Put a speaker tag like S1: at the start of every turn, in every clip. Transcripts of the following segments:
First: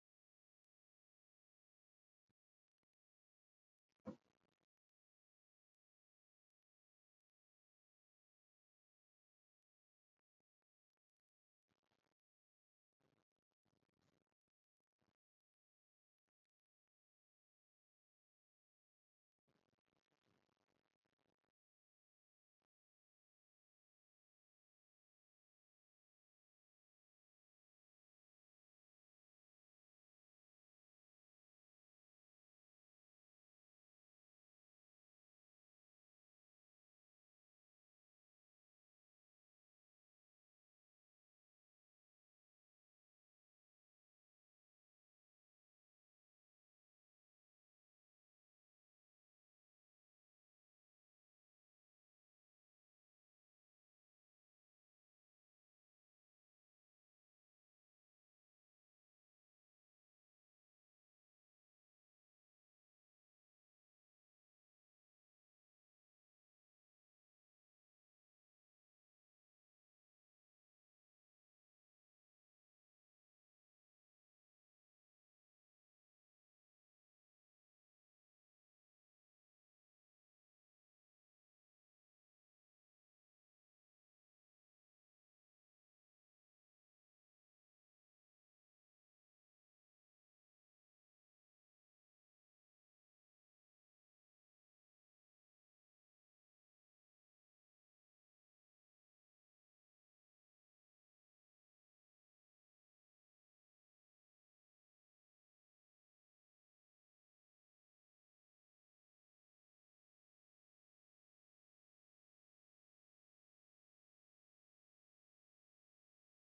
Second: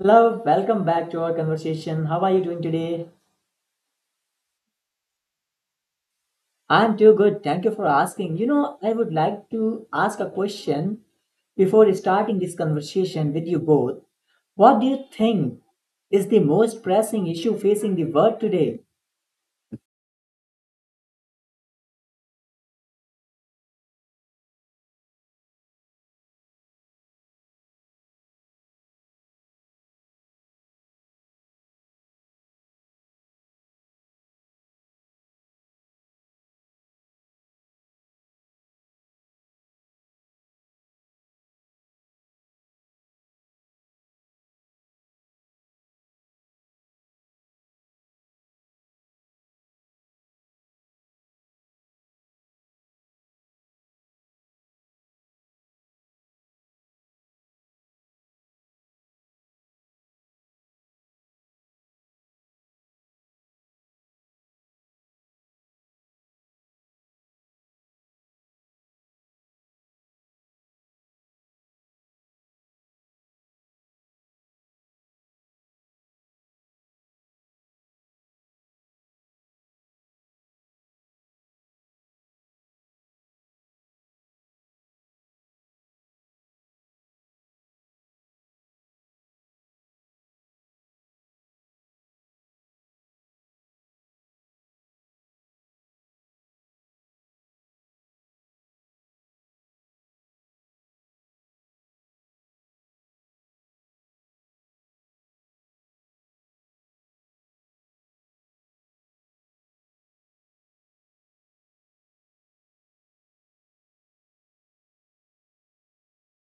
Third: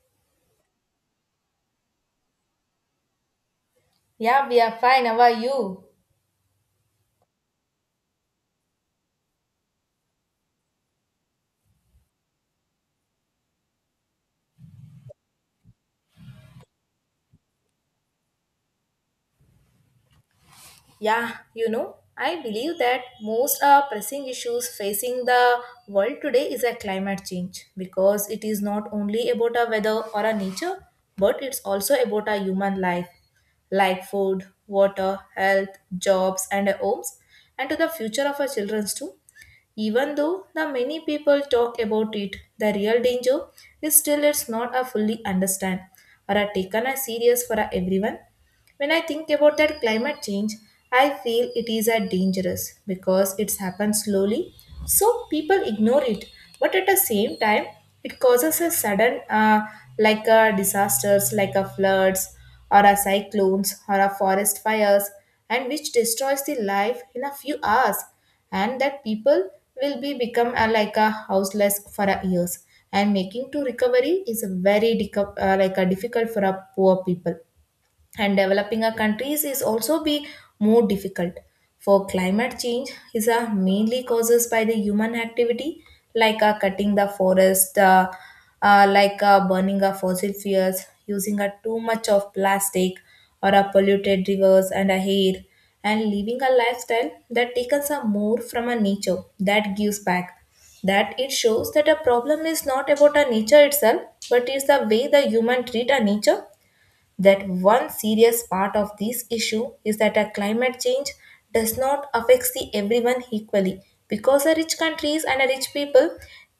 S1: Hello, welcome back to our conversation. How are you doing today?
S2: Yeah, we are fine. How are you?
S1: I'm too good. Thank you for asking. You know, I would like to ask a question before starting this conversation with you both. What do you think is the most pressing issue facing the world today?
S2: Yeah, you know, I believe that most pressing issues facing the world today is a climate change because it is not only about a weather or a nature, but it's also about a human life, like food, water, health, jobs, and homes, and to the future of our children too. Even though the many people talk about it, the real danger is still it's not a fully understand or are taken as serious for a everyone. When I think about that climate change, I feel it is a dangerous because it's happened slowly, so people ignore it. But at the same time, it causes a sudden, like disasters, like a floods or a cyclones or a forest fires and which destroys the life in a few hours and that people will be become a, like a houseless for a years and making to recovery is a very like a difficult for a poor people and developing our countries is also be more difficult for climate change is mainly causes by the human activity like cutting the forest like burning of fossil fuels using too much of plastic or polluted rivers and air and living a lifestyle that takes us more from a nature that gives back that it shows that a problem is not about a nature itself but is the way the human treat a nature that one serious part of this issue is that a climate change does not affect the everyone equally because the rich countries and the rich people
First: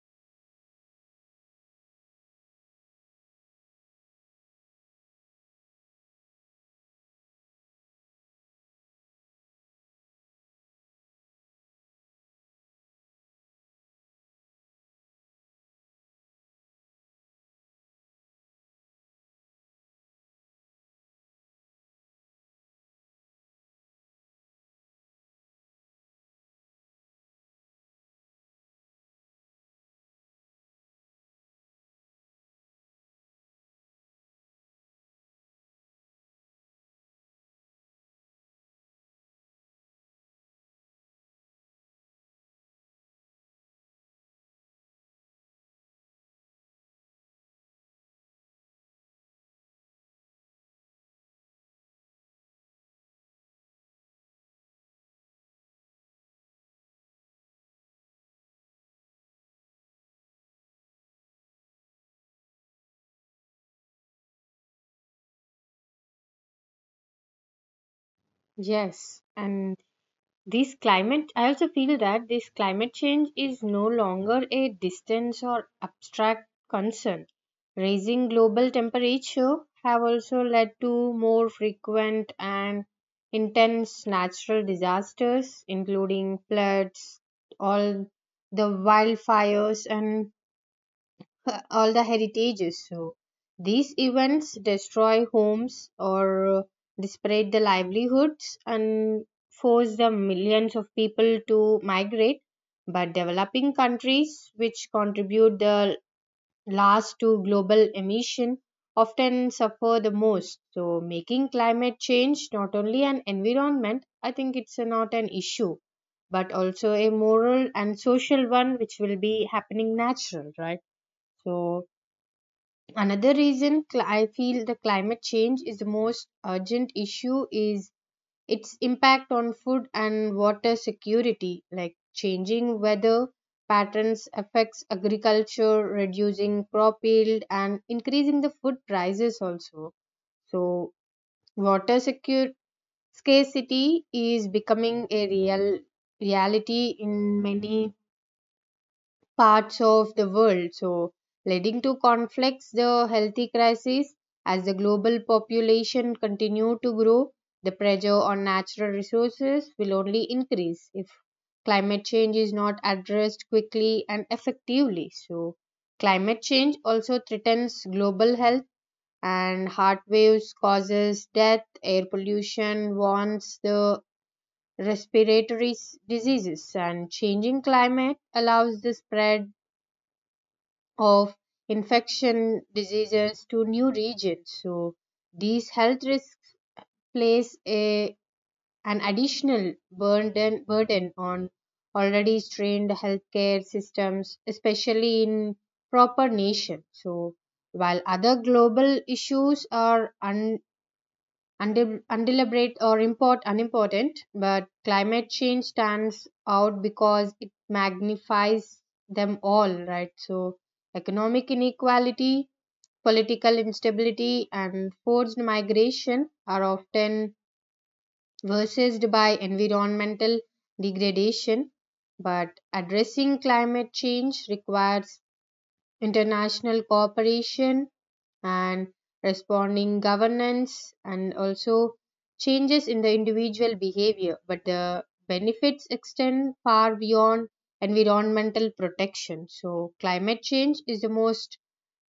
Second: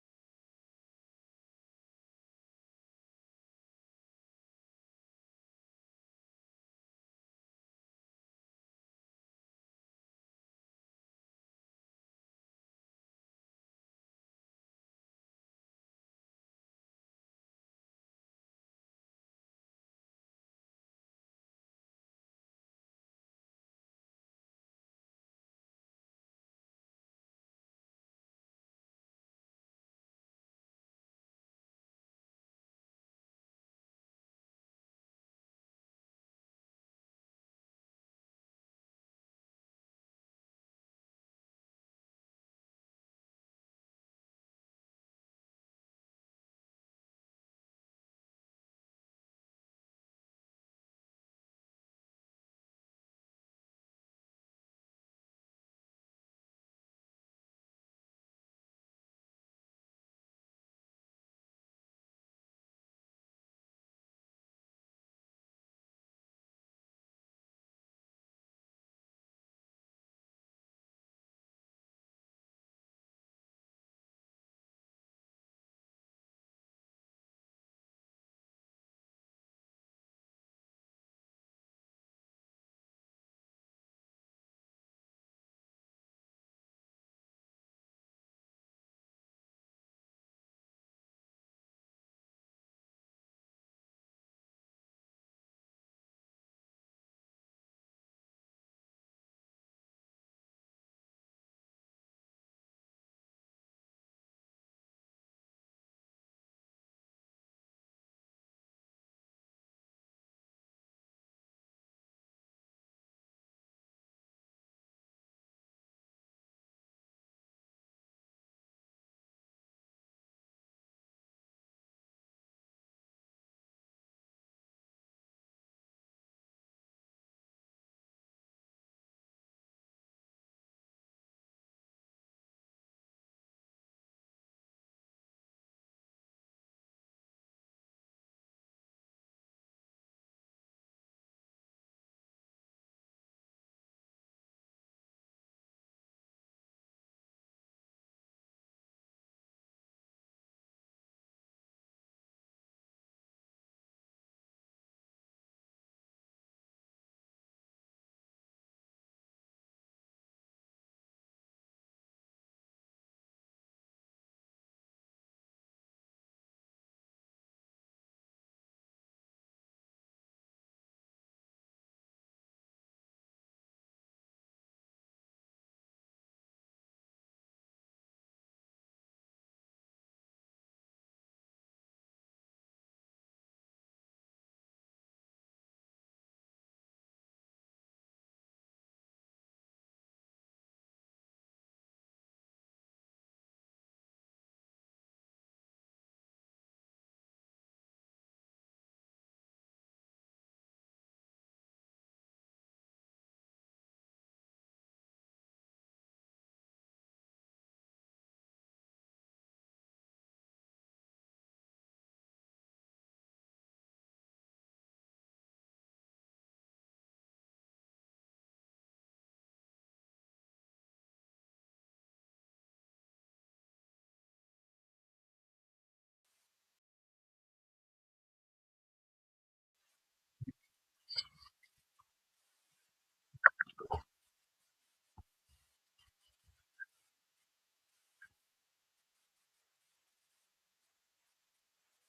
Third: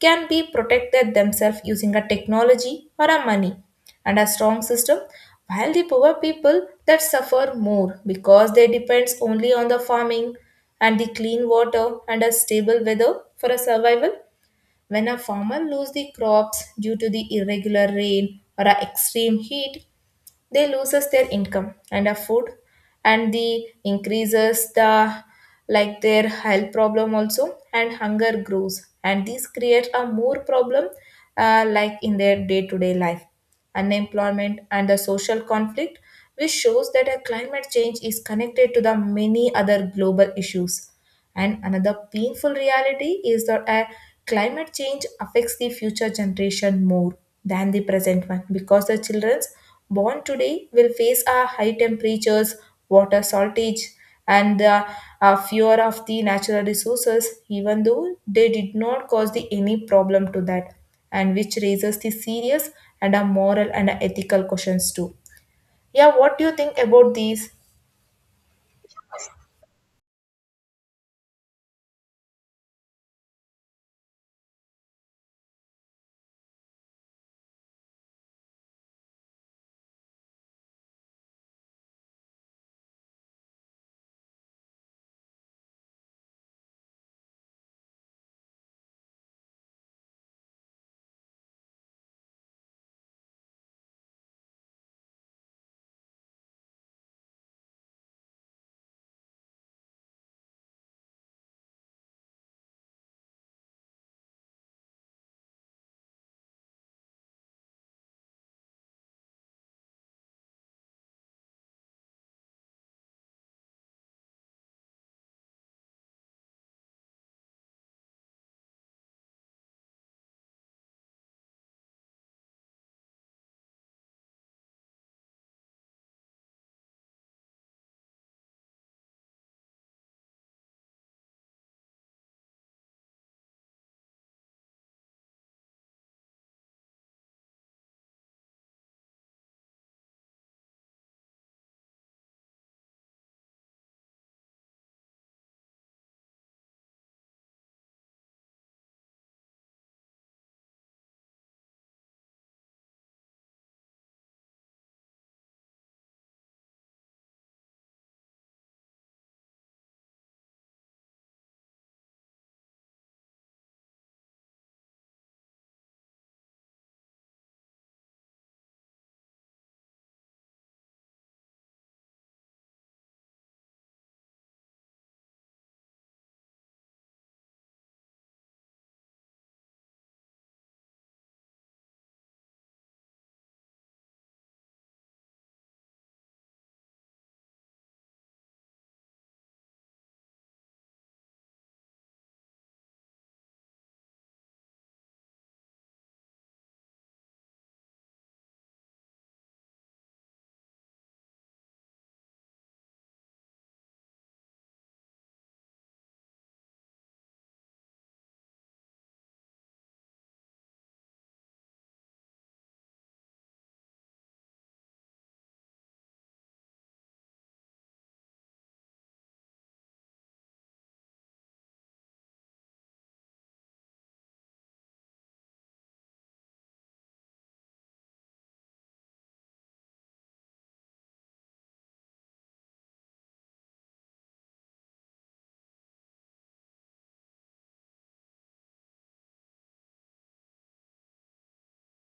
S2: can be protected themselves using a technology or a money and a strong system while the poor people that suffer more because they depends only on the farming and the clean water and a stable weather for a survival. When a farmer loses the crops due to the irregular rain or a extreme heat, they loses their income and a food and the increases the like their health problem also and hunger grows, and this creates a more problem like in their day-to-day life, unemployment and the social conflict, which shows that a climate change is connected to the many other global issues. And another painful reality is that climate change affects the future generation more than the present one because the children born today will face a high temperatures, water shortage, and the fear of the natural resources, even though they did not cause the any problem to that, and which raises the serious and a moral and a ethical questions too. Yeah, what do you think about these?
S3: Yes, and this climate, I also feel that this climate change is no longer a distance or abstract concern. Raising global temperature have also led to more frequent and intense natural disasters, including floods, all the wildfires, and all the heritages. So these events destroy homes or disparate the livelihoods and force the millions of people to migrate. But developing countries, which contribute the last to global emission, often suffer the most. So making climate change not only an environment, I think not an issue, but also a moral and social one, which will be happening natural, right? So another reason I feel the climate change is the most urgent issue is its impact on food and water security, like changing weather patterns affects agriculture, reducing crop yield and increasing the food prices also. So water secure scarcity is becoming a reality in many parts of the world, so leading to conflicts, the healthy crisis as the global population continue to grow, the pressure on natural resources will only increase if climate change is not addressed quickly and effectively. So climate change also threatens global health, and heart waves causes death, air pollution warns the respiratory diseases and changing climate allows the spread of infection diseases to new regions. So these health risks place a an additional burden on already strained healthcare systems, especially in proper nations. So while other global issues are un, undeb- undeliberate or import unimportant, but climate change stands out because it magnifies them all, right? So economic inequality, political instability, and forced migration are often versed by environmental degradation. But addressing climate change requires international cooperation and responding governance, and also changes in the individual behavior, but the benefits extend far beyond environmental protection. So climate change is the most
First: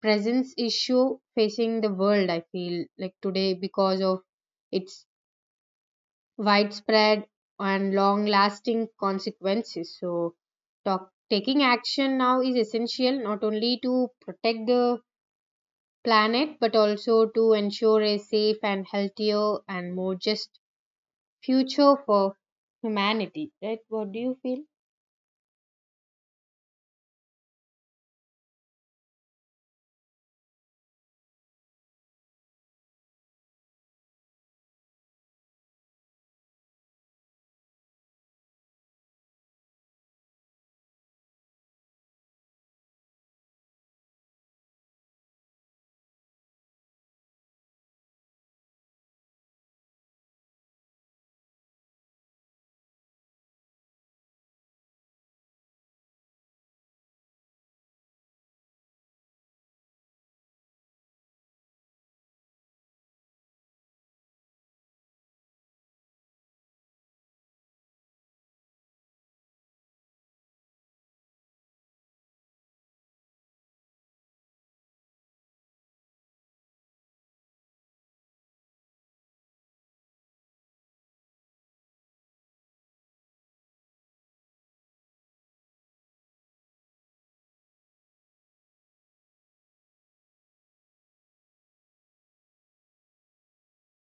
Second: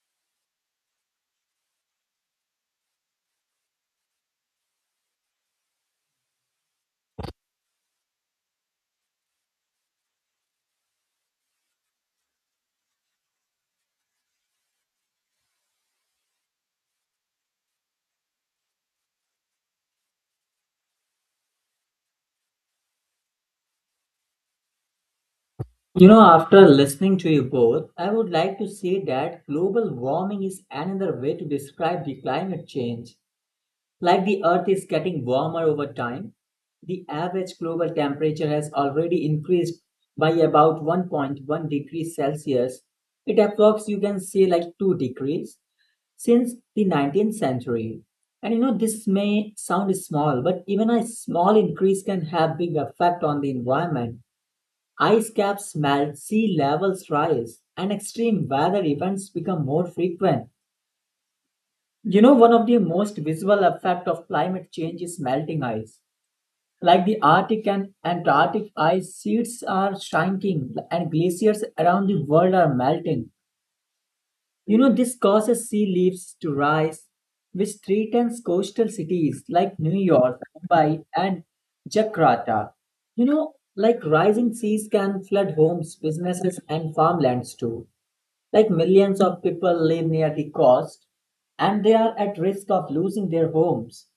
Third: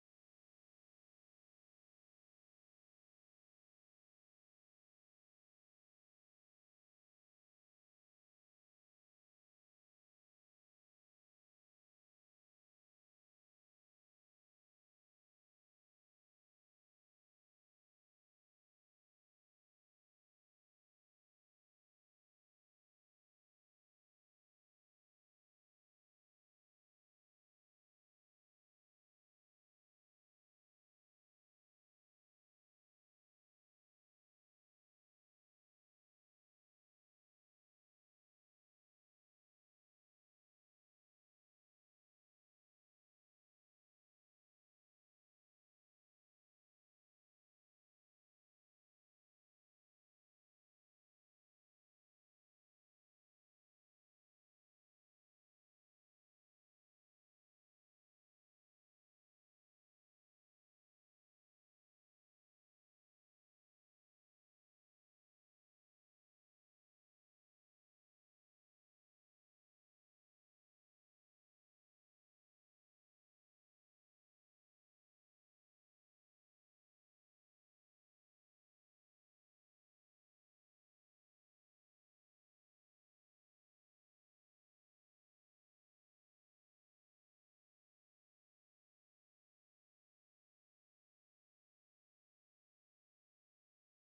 S3: present issue facing the world, I feel like, today because of its widespread and long lasting consequences. So taking action now is essential not only to protect the planet, but also to ensure a safe and healthier and more just future for humanity. Right? What do you feel?
S1: You know, after listening to you both, I would like to say that global warming is another way to describe the climate change. Like the Earth is getting warmer over time, the average global temperature has already increased by about 1.1 degrees Celsius. It approx you can say like 2 degrees since the 19th century. And you know, this may sound small, but even a small increase can have big effect on the environment. Ice caps melt, sea levels rise, and extreme weather events become more frequent. You know, one of the most visible effect of climate change is melting ice. Like the Arctic and Antarctic ice sheets are shrinking and glaciers around the world are melting. You know, this causes sea levels to rise, which threatens coastal cities like New York, Mumbai, and Jakarta. You know, like rising seas can flood homes, businesses, and farmlands too. Like millions of people live near the coast and they are at risk of losing their homes.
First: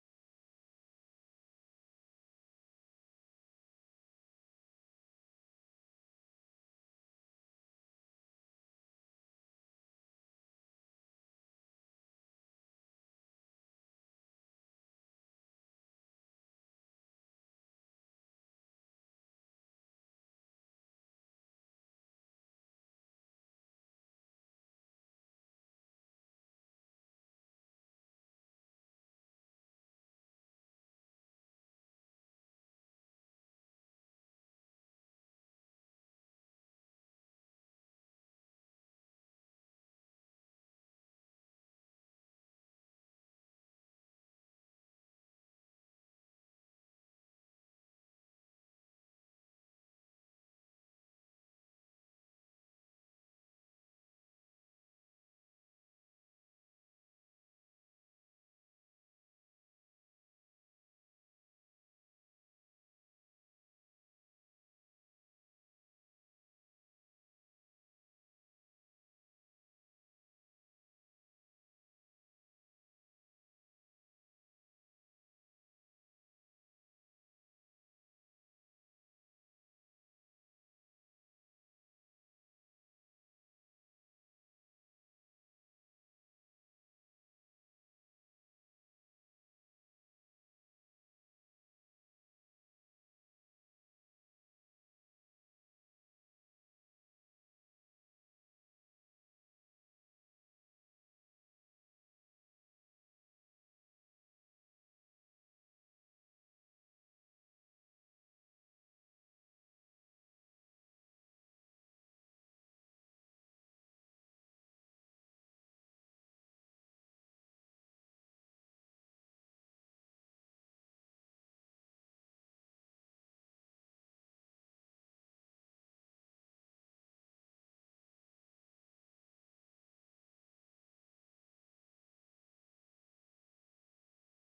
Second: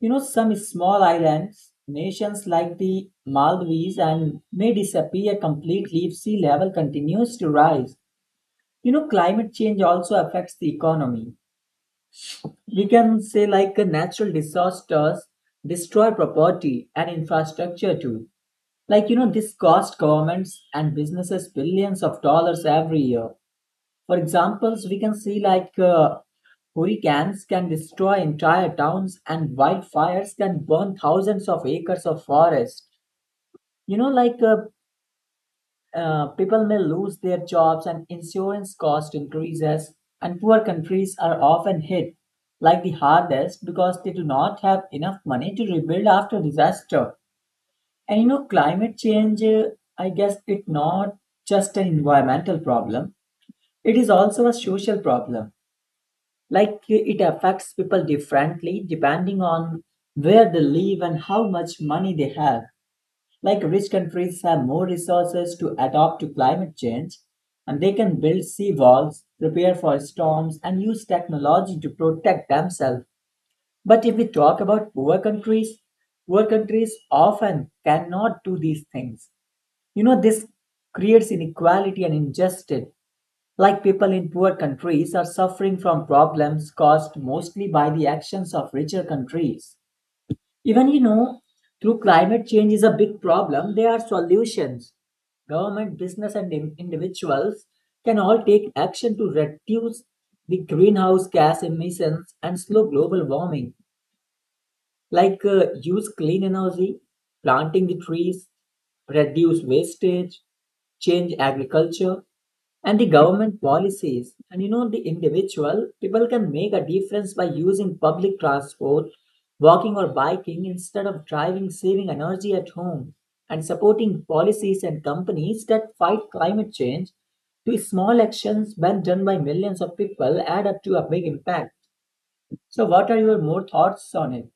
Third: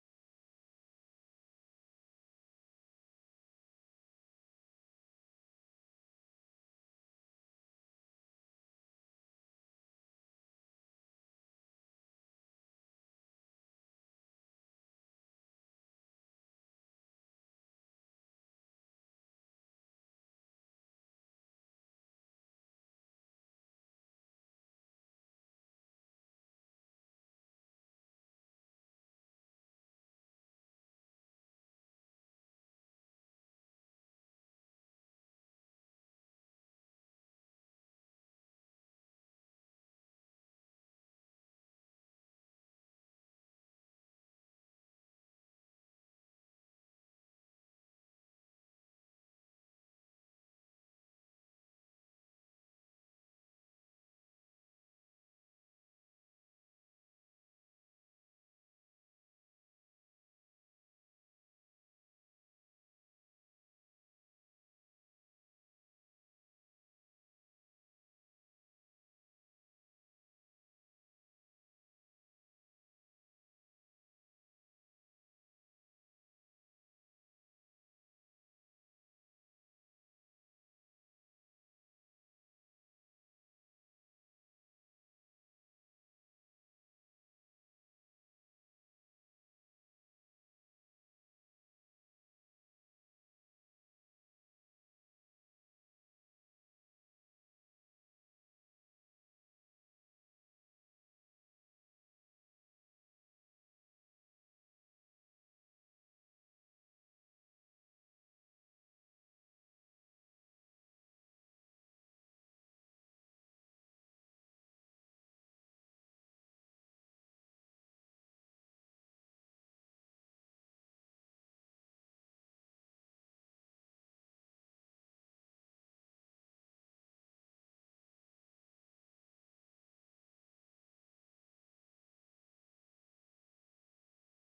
S1: You know, some small islands, nations like the Maldives, and may disappear completely if sea level continues to rise. You know, climate change also affects the economy. We can say, like, natural disasters destroy property and infrastructure too. Like, you know, this cost governments and businesses billions of dollars every year. For examples, we can see like hurricanes can destroy entire towns and wildfires can burn thousands of acres of forest. You know, like people may lose their jobs and insurance cost increases, and poor countries are often hit like the hardest because they do not have enough money to rebuild after disaster. And you know, climate change, I guess it's not just an environmental problem, it is also a social problem, like it affects people differently depending on where they live and how much money they have. Like rich countries have more resources to adapt to climate change, and they can build sea walls, prepare for storms, and use technology to protect themselves. But if we talk about poor countries, poor countries often cannot do these things. You know, this creates inequality and injustice, like people in poor countries are suffering from problems caused mostly by the actions of richer countries. Even you know, through climate change is a big problem, there are solutions. Government, business, and individuals can all take action to reduce the greenhouse gas emissions and slow global warming. Like use clean energy, planting the trees, reduce wastage, change agriculture, and the government policies. And you know, the individual people can make a difference by using public transport, walking or biking instead of driving, saving energy at home, and supporting policies and companies that fight climate change. These small actions, when done by millions of people, add up to a big impact. So, what are your more thoughts on it?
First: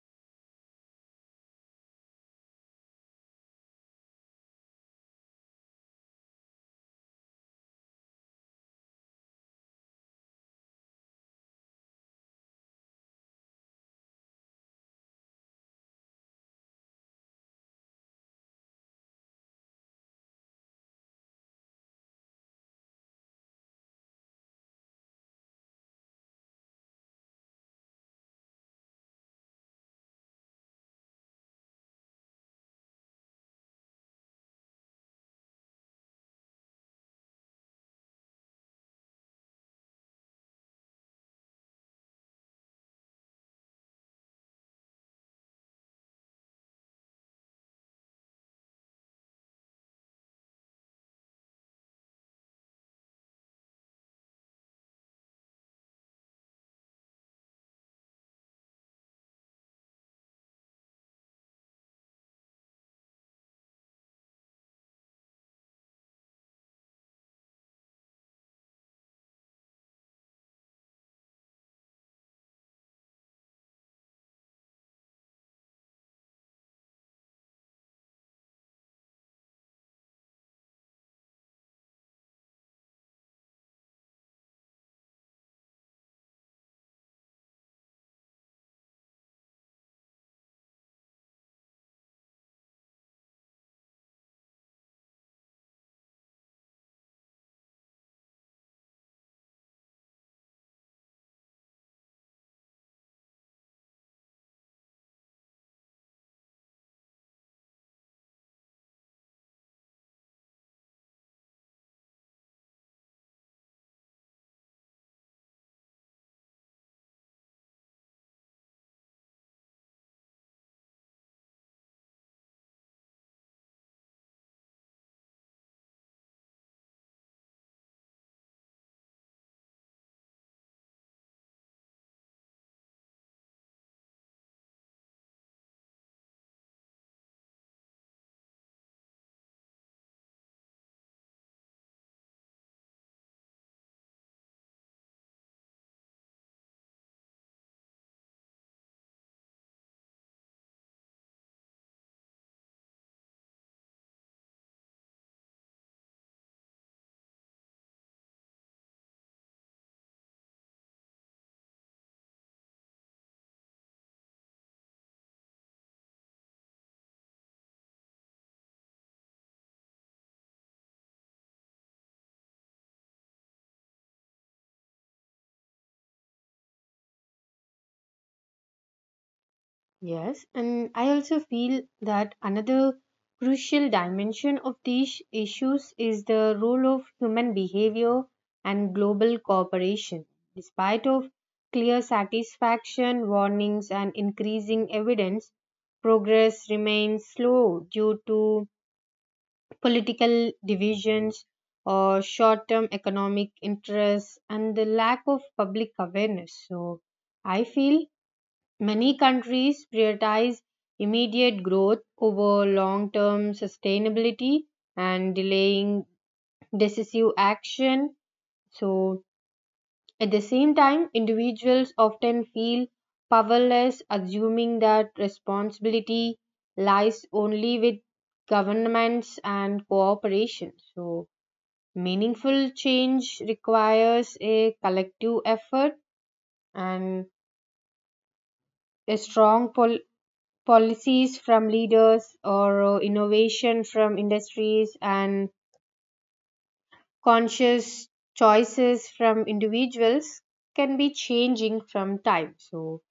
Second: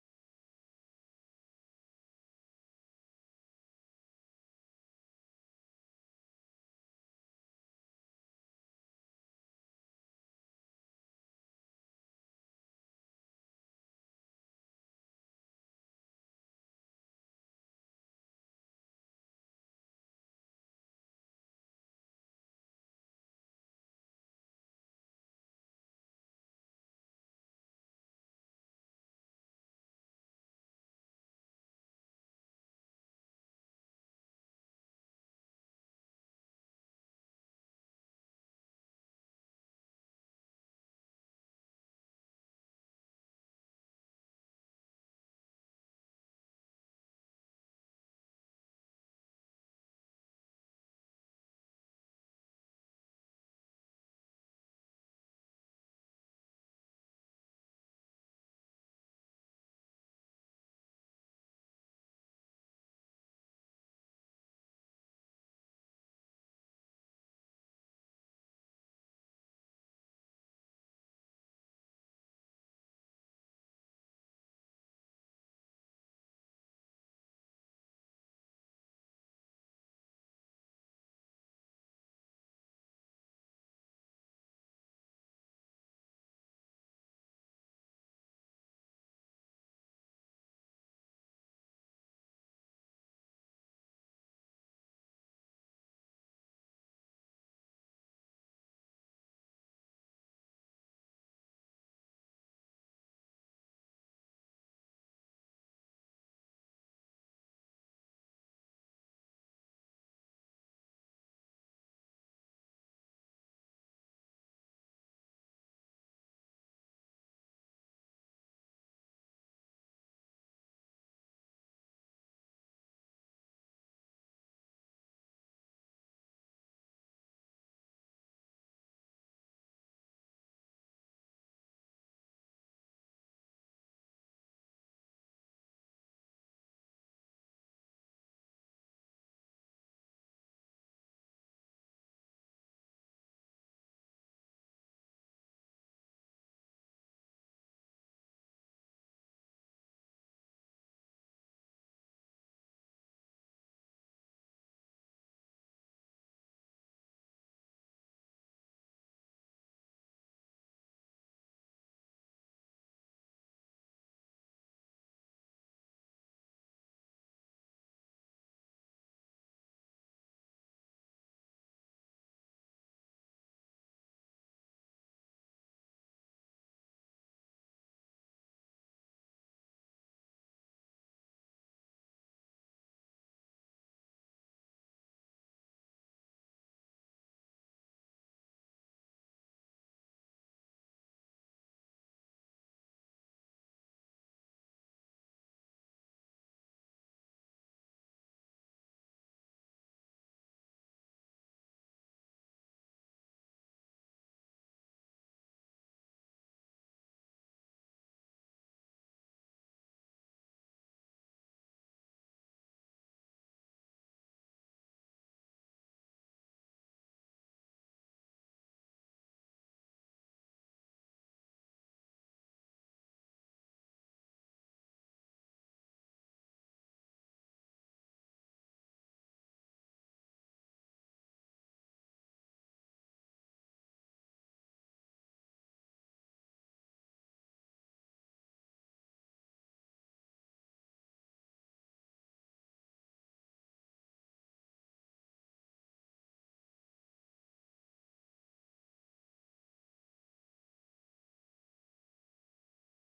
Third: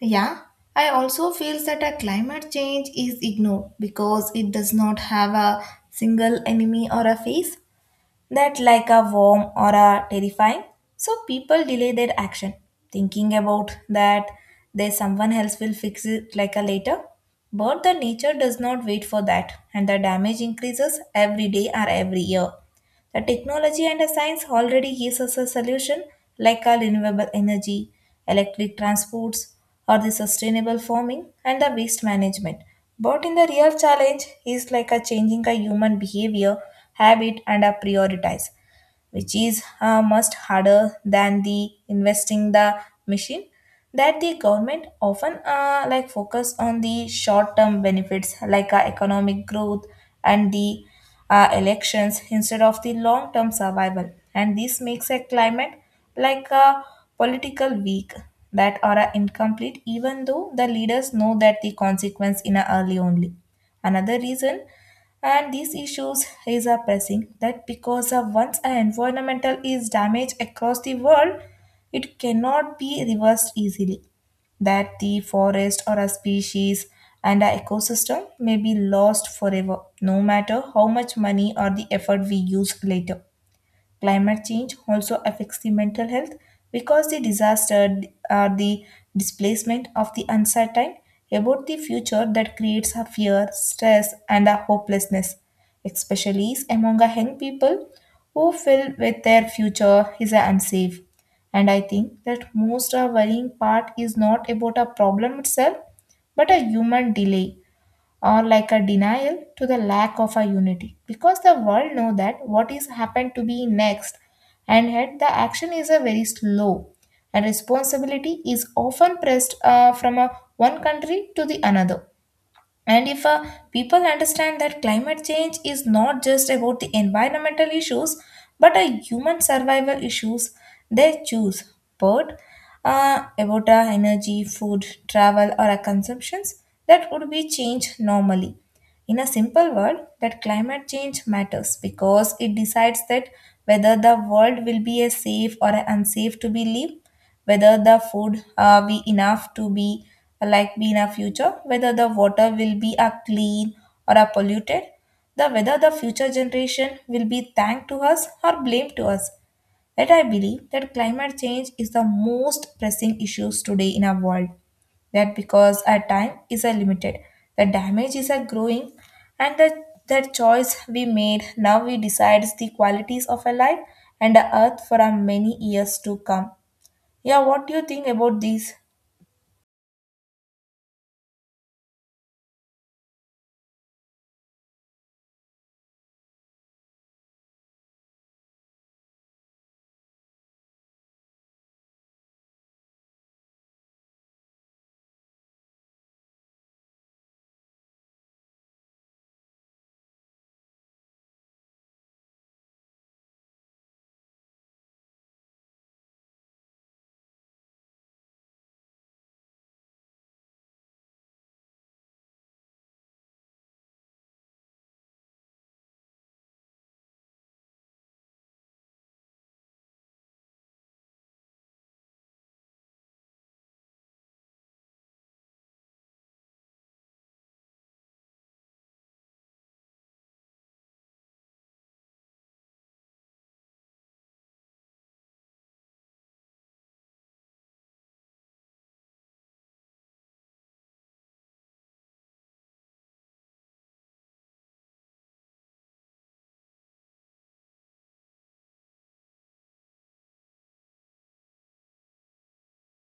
S2: Yeah, I also feel that a climate change is ignored because it does not have a single enemy or a face that like a warm or a terrifying. So people delay their action, thinking about that there's someone else will fix it like a later. But the nature does not wait for that, and the damage increases every day or every year. The technology and the science already gives us a solution like our renewable energy, electric transports, or the sustainable farming and the waste management. But in the real challenge is like a changing a human behavior, habit, and a prioritize, which is much harder than the investing the machine. That the government often like focus on the short term benefits like economic growth and the elections instead of the long term survival, and this makes a climate like a political weak that are incomplete even though the leaders know that the consequence in a early only. Another reason and these issues is a pressing that because of once an environmental is damaged across the world, it cannot be reversed easily, that the forest or a species and our ecosystem may be lost forever no matter how much money or the effort we use later. Climate change also affects the mental health because the disaster or the displacement of the uncertain about the future that creates a fear, stress, and a hopelessness, especially among a young people who feel with their future is unsafe. And I think that most of worrying part is not about a problem itself, but a human delay or like a denial to the lack of a unity because the world know that what is happened to be next, and yet the action is a very slow and responsibility is often pressed from a one country to the another. And if people understand that climate change is not just about the environmental issues but a human survival issues, they choose but about energy, food, travel, or consumptions that would be changed normally. In a simple world, that climate change matters because it decides that whether the world will be a safe or a unsafe to be lived, whether the food be enough to be like be in a future, whether the water will be a clean or a polluted, the whether the future generation will be thanked to us or blamed to us, that I believe that climate change is the most pressing issues today in our world, that because our time is a limited, the damage is a growing, and that choice we made now we decides the qualities of our life and the earth for our many years to come. Yeah, what do you think about these?
S3: Yes, and I also feel that another crucial dimension of these issues is the role of human behavior and global cooperation. Despite of clear satisfaction, warnings and increasing evidence, progress remains slow due to political divisions or short term economic interests and the lack of public awareness. So I feel many countries prioritize immediate growth over long term sustainability and delaying decisive action. So at the same time, individuals often feel powerless, assuming that responsibility lies only with governments and cooperation. So meaningful change requires a collective effort, and a policies from leaders or innovation from industries and conscious choices from individuals can be changing from time. So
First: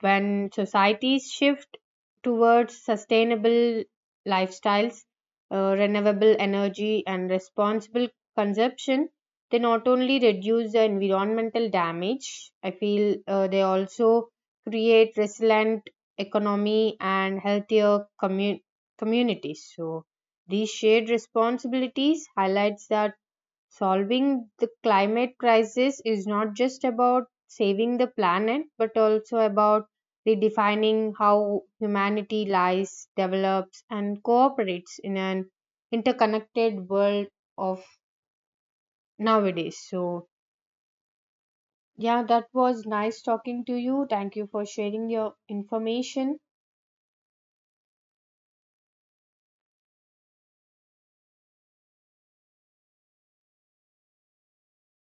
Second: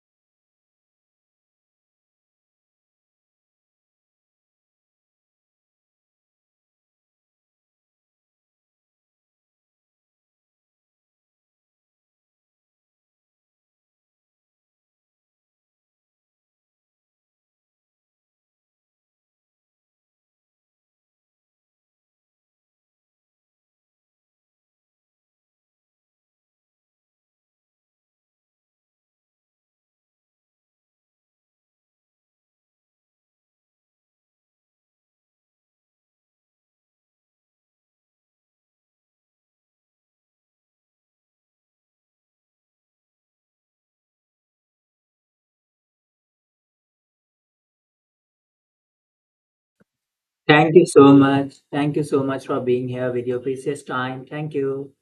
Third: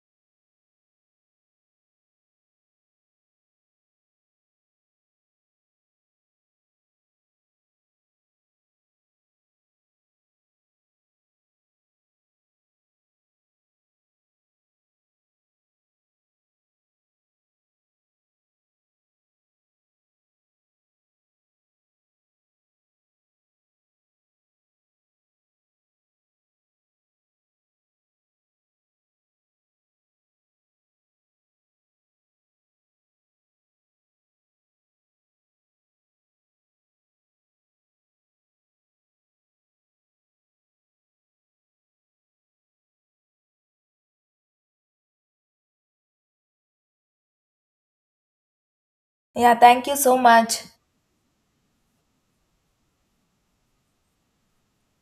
S3: when societies shift towards sustainable lifestyles, renewable energy, and responsible consumption, they not only reduce the environmental damage, I feel they also create resilient economy and communities. So these shared responsibilities highlights that solving the climate crisis is not just about saving the planet, but also about redefining how humanity lies, develops, and cooperates in an interconnected world of nowadays. So yeah, that was nice talking to you. Thank you for sharing your information.
S2: Yeah, thank you so much.
S1: Thank you so much. Thank you so much for being here with your precious time. Thank you.